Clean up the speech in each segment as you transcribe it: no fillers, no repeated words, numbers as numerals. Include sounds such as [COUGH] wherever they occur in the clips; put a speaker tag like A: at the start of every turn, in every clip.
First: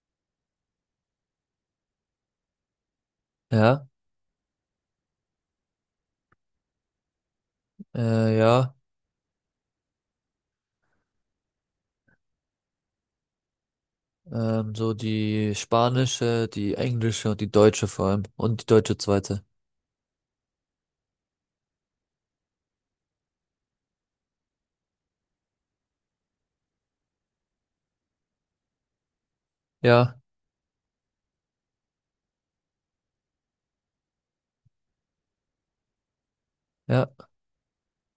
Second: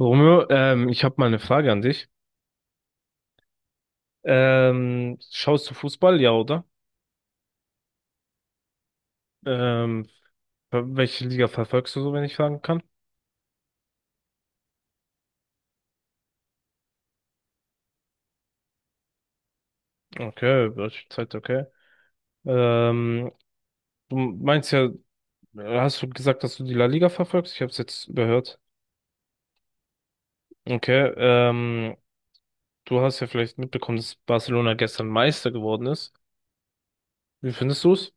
A: Romeo, ich habe mal eine Frage an dich.
B: Ja,
A: Schaust du Fußball, ja, oder?
B: ja,
A: Ähm, Welche Liga verfolgst du so, wenn ich fragen kann?
B: so die spanische, die englische und die deutsche vor allem und die deutsche zweite.
A: Okay, welche Zeit, okay. Ähm, Du meinst ja, hast du gesagt, dass du die La Liga verfolgst? Ich habe es jetzt überhört.
B: Ja,
A: Okay, du hast ja vielleicht mitbekommen, dass Barcelona gestern Meister geworden ist.
B: ja,
A: Wie findest du es?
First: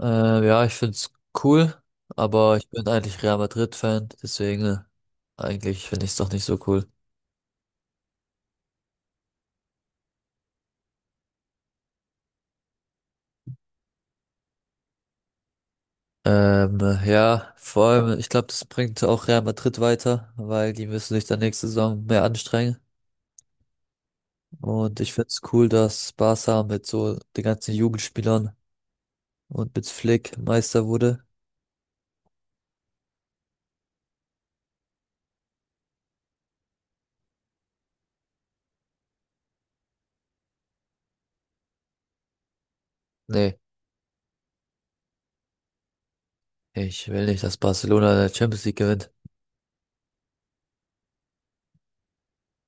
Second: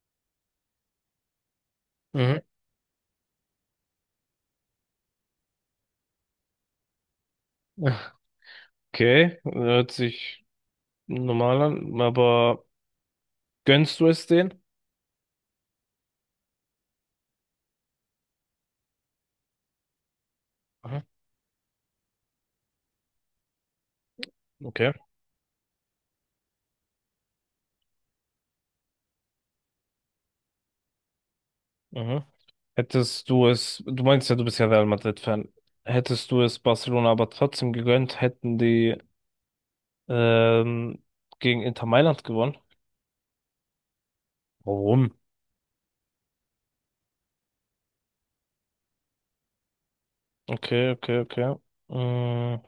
B: ja, ich find's cool,
A: Mhm.
B: aber ich bin eigentlich Real Madrid-Fan, deswegen eigentlich finde ich's doch nicht so cool.
A: Okay, hört sich normal an, aber gönnst du es denen?
B: Ähm, ja, vor allem, ich glaube, das bringt auch Real Madrid weiter, weil die
A: Mhm.
B: müssen sich dann nächste Saison mehr anstrengen.
A: Okay.
B: Und ich find's cool, dass Barca mit so den ganzen Jugendspielern und mit Flick Meister wurde.
A: Mhm. Hättest du es, du meinst ja, du bist ja Real Madrid-Fan. Hättest du es Barcelona aber trotzdem gegönnt, hätten die ähm, gegen Inter Mailand gewonnen?
B: Nee.
A: Warum?
B: Ich will nicht, dass Barcelona die Champions League gewinnt.
A: Okay, okay, okay. Mm,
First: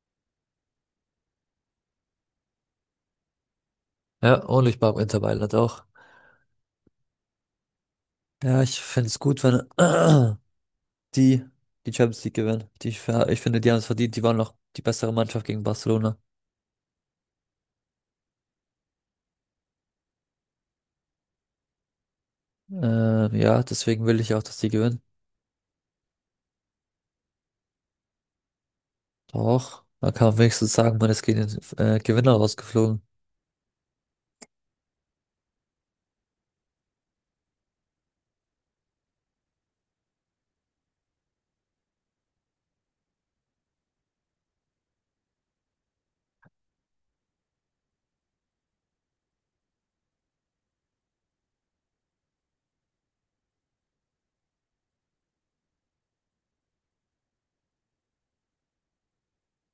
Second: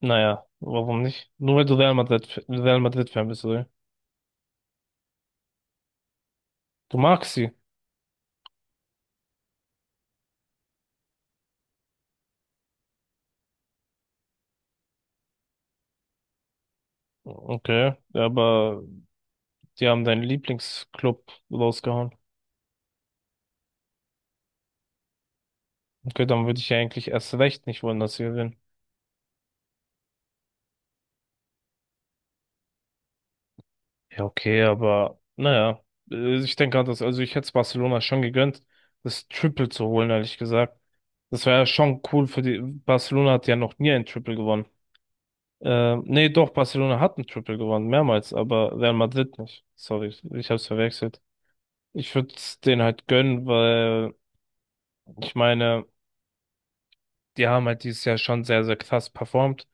A: naja, warum nicht? Nur weil du Real Madrid-Fan bist, oder?
B: Ja, und ich mag Inter Mailand auch.
A: Du magst sie.
B: Ja, ich finde es gut, wenn [CLEARS THROAT] die die Champions League gewinnen. Die, ich finde, die haben es verdient. Die waren noch die bessere Mannschaft gegen Barcelona.
A: Okay, ja, aber die haben deinen Lieblingsclub rausgehauen.
B: Ja, deswegen will ich auch, dass die gewinnen.
A: Okay, dann würde ich ja eigentlich erst recht nicht wollen, dass sie gewinnen.
B: Doch, man kann wenigstens sagen, man ist gegen den Gewinner rausgeflogen.
A: Ja, okay, aber naja, ich denke halt, dass, also ich hätte es Barcelona schon gegönnt, das Triple zu holen, ehrlich gesagt. Das wäre ja schon cool für die. Barcelona hat ja noch nie ein Triple gewonnen. Nee, doch, Barcelona hat ein Triple gewonnen, mehrmals, aber Real Madrid nicht. Sorry, ich hab's verwechselt. Ich würde es denen halt gönnen, weil ich meine, die haben halt dieses Jahr schon sehr, sehr krass performt.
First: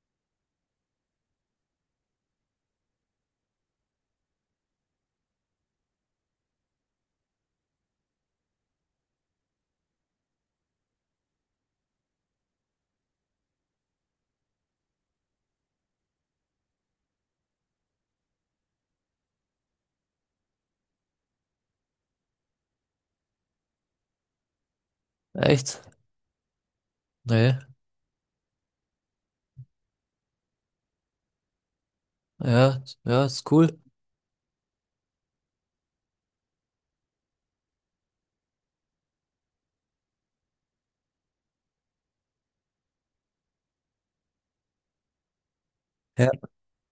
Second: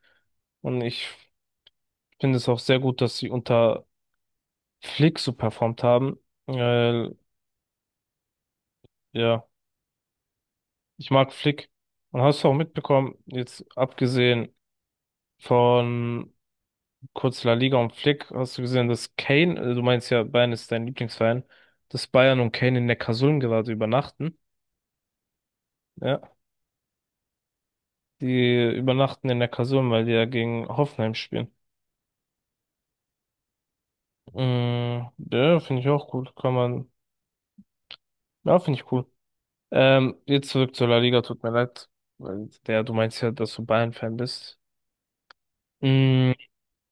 A: Und ich finde es auch sehr gut, dass sie unter Flick so performt haben. Weil, ja. Ich mag Flick. Und hast du auch mitbekommen, jetzt abgesehen von kurz La Liga und Flick, hast du gesehen, dass Kane, du meinst ja, Bayern ist dein Lieblingsverein, dass Bayern und Kane in Neckarsulm gerade übernachten.
B: Echt?
A: Ja,
B: Nee.
A: die übernachten in Neckarsulm, weil die ja gegen Hoffenheim spielen.
B: Ja, ja, ist cool.
A: Mm, ja, finde ich auch cool. Kann man, ja, finde ich cool. Jetzt zurück zur La Liga, tut mir leid, weil du meinst ja, dass du Bayern-Fan bist.
B: Ja.
A: Mm,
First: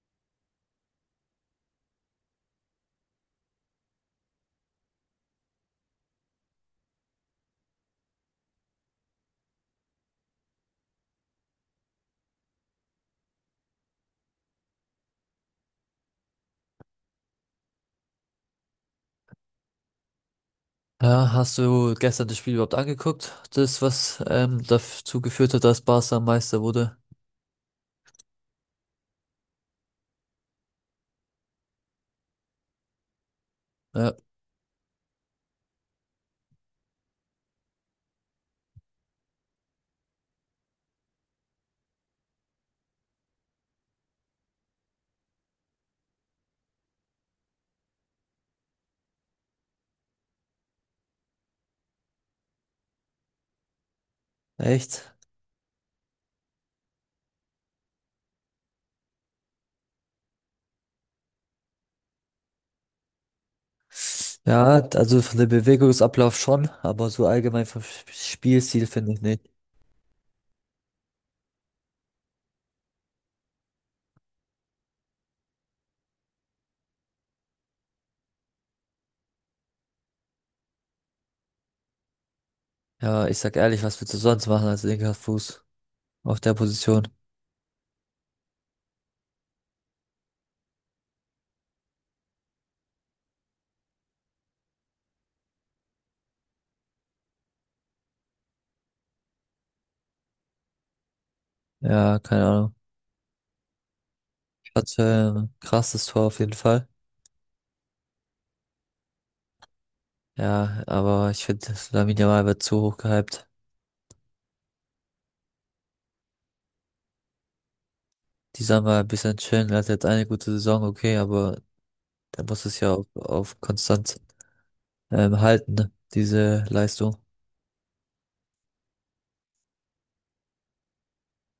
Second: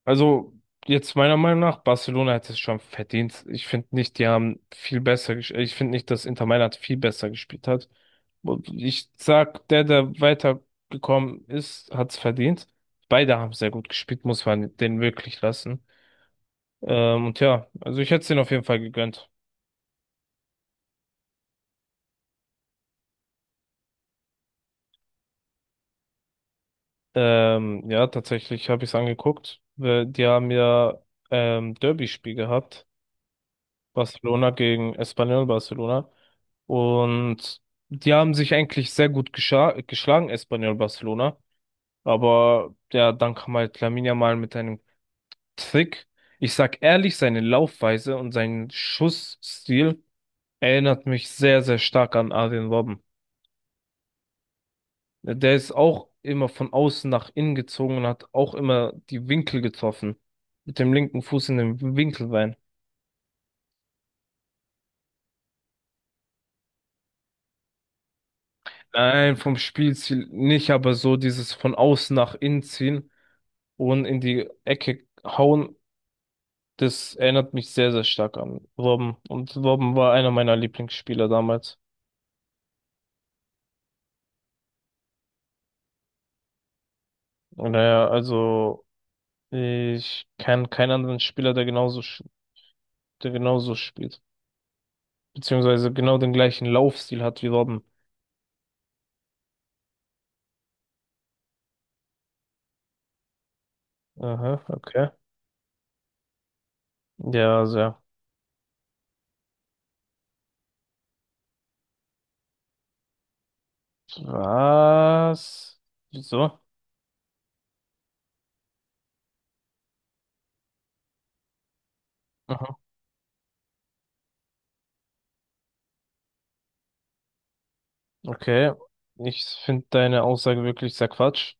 A: Also, jetzt meiner Meinung nach, Barcelona hätte es schon verdient. Ich finde nicht, die haben viel besser gespielt. Ich finde nicht, dass Inter Mailand viel besser gespielt hat. Und ich sag, der, der weitergekommen ist, hat es verdient. Beide haben sehr gut gespielt, muss man denen wirklich lassen. Und ja, also ich hätte es denen auf jeden Fall gegönnt.
B: Ja, hast du gestern das Spiel überhaupt angeguckt? Das, was dazu geführt hat, dass Barca Meister wurde?
A: Ja, tatsächlich habe ich es angeguckt. Weil die haben ja Derby-Spiel gehabt.
B: Ja.
A: Barcelona gegen Espanyol Barcelona. Und die haben sich eigentlich sehr gut geschlagen, Espanyol Barcelona. Aber ja, dann kam halt Lamine Yamal mit einem Trick. Ich sag ehrlich, seine Laufweise und sein Schussstil erinnert mich sehr, sehr stark an Arjen Robben.
B: Echt?
A: Der ist auch immer von außen nach innen gezogen und hat auch immer die Winkel getroffen. Mit dem linken Fuß in den Winkel rein.
B: Ja, also von dem Bewegungsablauf schon, aber so allgemein vom Spielstil finde ich
A: Nein,
B: nicht.
A: vom Spielstil nicht, aber so dieses von außen nach innen ziehen und in die Ecke hauen, das erinnert mich sehr, sehr stark an Robben. Und Robben war einer meiner Lieblingsspieler damals.
B: Ja, ich sag ehrlich, was willst du sonst machen als linker Fuß auf der Position?
A: Und naja, also ich kenne keinen anderen Spieler, der genauso, der genauso spielt. Beziehungsweise genau den gleichen Laufstil hat wie Robben.
B: Ja, keine Ahnung.
A: Aha, okay.
B: Hatte ein krasses Tor auf jeden Fall.
A: Ja, sehr.
B: Ja, aber ich finde, Lamine Yamal wird zu hoch gehypt.
A: Was? Wieso?
B: Die soll mal ein bisschen chillen. Er hat jetzt eine gute Saison, okay, aber er muss
A: Aha,
B: es ja auf konstant halten, ne, diese Leistung,
A: okay. Ich finde deine Aussage wirklich sehr Quatsch.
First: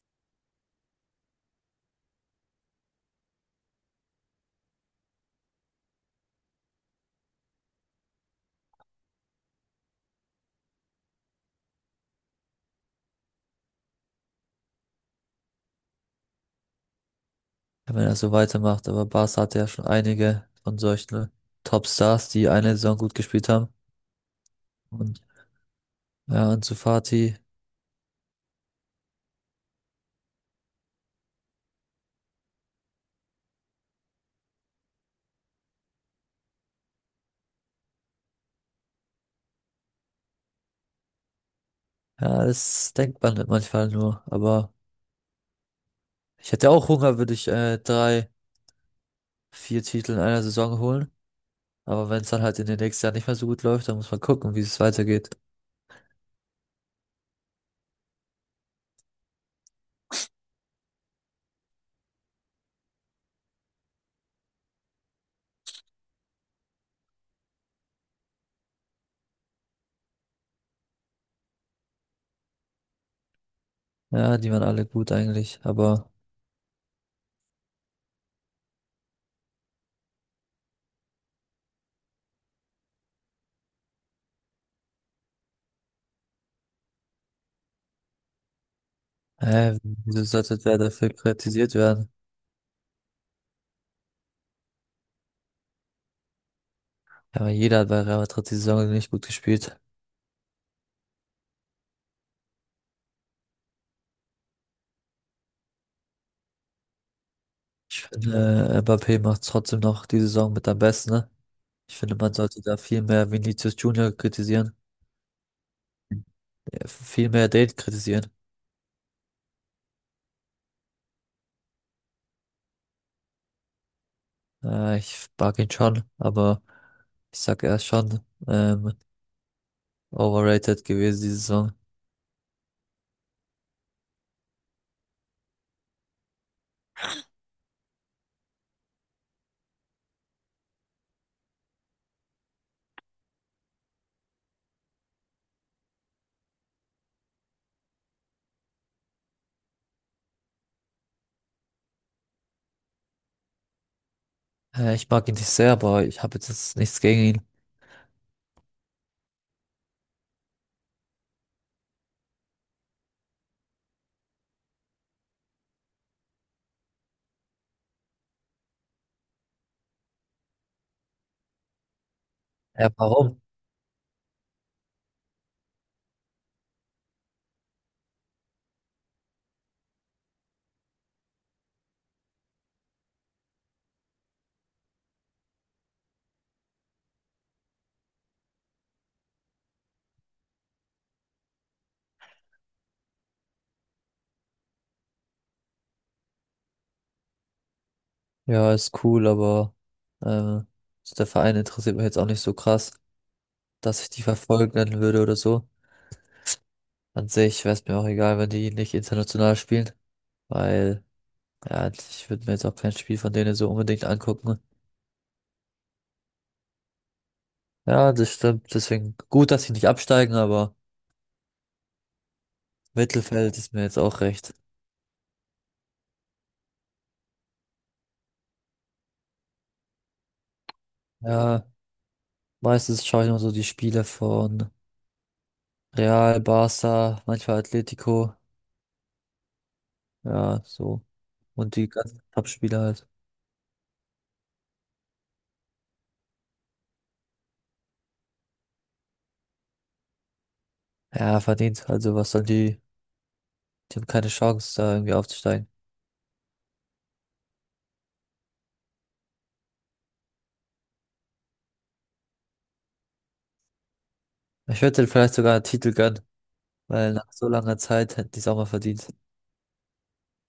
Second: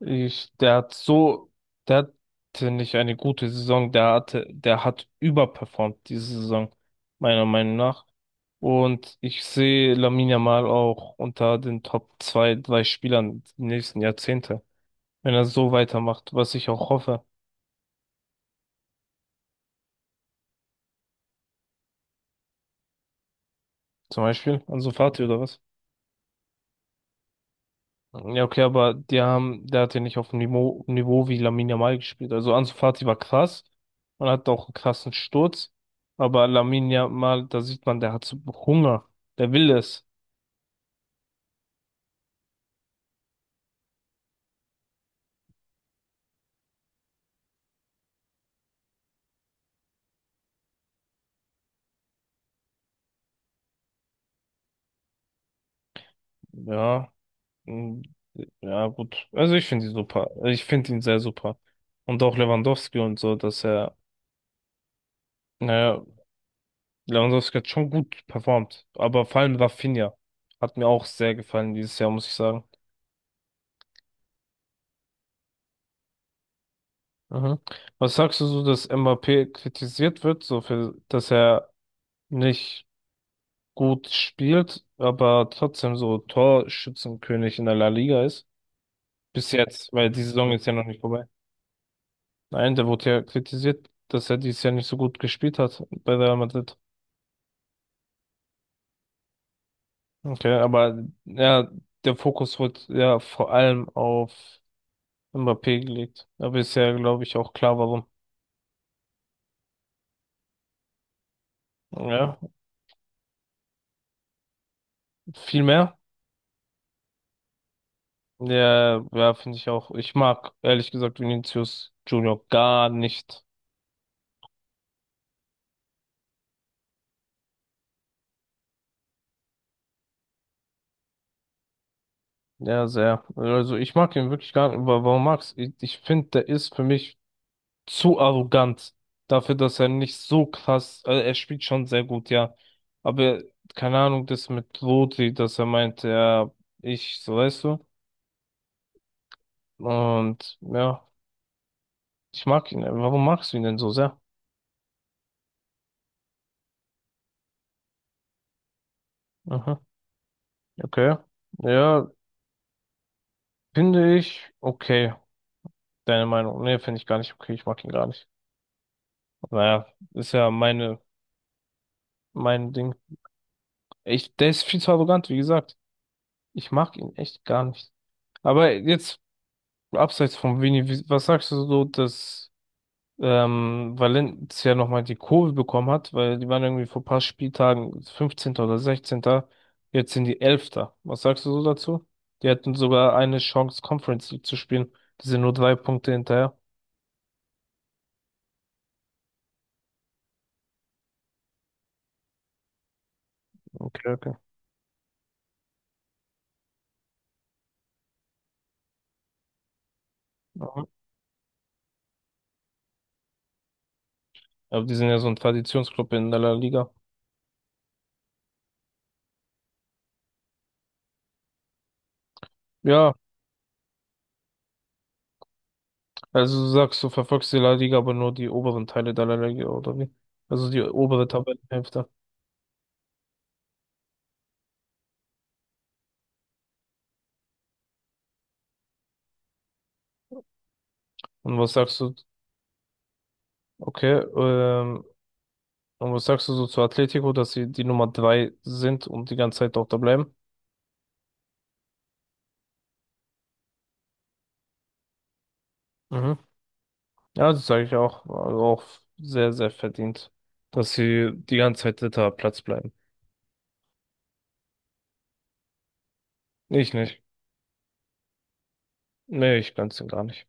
A: Der hat so, der hatte nicht eine gute Saison, der hatte, der hat überperformt diese Saison, meiner Meinung nach. Und ich sehe Lamine Yamal auch unter den Top zwei, drei Spielern die nächsten Jahrzehnte, wenn er so weitermacht, was ich auch hoffe.
B: wenn er so weitermacht. Aber Barca hatte ja schon einige von solchen Topstars, die eine Saison gut gespielt haben.
A: Zum Beispiel Ansu
B: Und
A: Fati oder was?
B: ja, Ansu Fati,
A: Ja, okay, aber die haben, der hat ja nicht auf dem Niveau wie Lamine Yamal gespielt. Also Ansu Fati war krass und hat auch einen krassen Sturz. Aber Lamine Yamal, da sieht man, der hat so Hunger. Der will es.
B: ja, das denkt man manchmal nur. Aber ich hätte auch Hunger, würde ich drei, vier Titel in einer Saison holen. Aber wenn es dann halt in den nächsten Jahren nicht mehr so gut läuft, dann muss man gucken, wie es weitergeht.
A: Ja. Mm, ja, gut. Also ich finde ihn super. Ich finde ihn sehr super. Und auch Lewandowski und so, dass er, naja, Lewandowski hat schon gut performt. Aber vor allem Rafinha hat mir auch sehr gefallen dieses Jahr, muss ich sagen.
B: Ja, die waren alle gut eigentlich. Aber
A: Mhm. Was sagst du so, dass Mbappé kritisiert wird, so für, dass er nicht gut spielt, aber trotzdem so Torschützenkönig in der La Liga ist? Bis jetzt, weil die
B: wieso
A: Saison
B: sollte
A: ist ja
B: der
A: noch nicht
B: dafür
A: vorbei.
B: kritisiert werden?
A: Nein, der wurde ja kritisiert, dass er dieses Jahr nicht so gut gespielt hat bei Real Madrid.
B: Ja, jeder hat bei Real Madrid die Saison nicht gut gespielt.
A: Okay, aber ja, der Fokus wird ja vor allem auf Mbappé gelegt. Aber ist ja, glaube ich, auch klar,
B: Ich
A: warum.
B: finde, Mbappé macht trotzdem noch die Saison mit am besten, ne? Ich finde, man
A: Ja,
B: sollte da viel mehr Vinicius Junior kritisieren,
A: viel mehr.
B: ja, viel mehr den kritisieren.
A: Ja, ja, finde ich auch. Ich mag ehrlich gesagt Vinicius Junior gar nicht.
B: Ich mag ihn schon, aber ich sag, er ist schon ähm, overrated gewesen diese Saison.
A: Ja, sehr. Also ich mag ihn wirklich gar nicht. Warum magst du? Ich finde, der ist für mich zu arrogant dafür, dass er nicht so krass. Also er spielt schon sehr gut, ja. Aber keine Ahnung, das mit Rodri, dass er meint, ja, ich, so weißt du. Und ja, ich mag ihn. Warum magst du ihn denn so sehr?
B: Ich mag ihn nicht sehr, aber ich habe jetzt nichts gegen ihn.
A: Aha, okay. Ja, finde ich okay. Deine Meinung? Nee, finde ich gar nicht okay. Ich mag ihn gar nicht. Naja, ist ja meine, mein
B: Ja,
A: Ding.
B: warum?
A: Der ist viel zu arrogant, wie gesagt. Ich mag ihn echt gar nicht. Aber jetzt, abseits von Vini, was sagst du so, dass Valencia nochmal die Kurve bekommen hat? Weil die waren irgendwie vor ein paar Spieltagen 15. oder sechzehnter. Jetzt sind die elfter. Was sagst du so dazu? Die hatten sogar eine Chance, Conference League zu spielen. Die sind nur 3 Punkte hinterher.
B: Ja, ist cool, aber äh, so der Verein interessiert mich jetzt auch nicht so krass, dass
A: Okay,
B: ich die
A: okay.
B: verfolgen würde oder so. An sich wäre es mir auch egal, wenn die nicht international spielen,
A: Mhm.
B: weil ja, ich würde mir jetzt auch kein Spiel von denen so unbedingt angucken.
A: Aber die sind ja so ein Traditionsclub in der La Liga.
B: Ja, das stimmt. Deswegen gut, dass sie nicht absteigen, aber
A: Ja,
B: Mittelfeld ist mir jetzt auch recht.
A: also du sagst, du verfolgst die La Liga, aber nur die oberen Teile der La Liga, oder wie? Also die obere
B: Ja,
A: Tabellenhälfte.
B: meistens schaue ich nur so die Spiele von Real, Barca, manchmal Atletico. Ja, so.
A: Und was
B: Und die
A: sagst du,
B: ganzen Top-Spieler halt.
A: okay, und was sagst du so zu Atletico, dass sie die Nummer 3 sind und die ganze Zeit dort da bleiben?
B: Ja, verdient. Also was sollen die? Die haben keine Chance, da irgendwie aufzusteigen.
A: Mhm. Ja, das sage ich auch. Also auch sehr, sehr verdient, dass sie die ganze Zeit dritter Platz bleiben.
B: Ich würde denen vielleicht sogar einen Titel gönnen,
A: Ich
B: weil
A: nicht.
B: nach so langer Zeit hätten die es auch mal verdient.
A: Nee, ich ganz und gar nicht.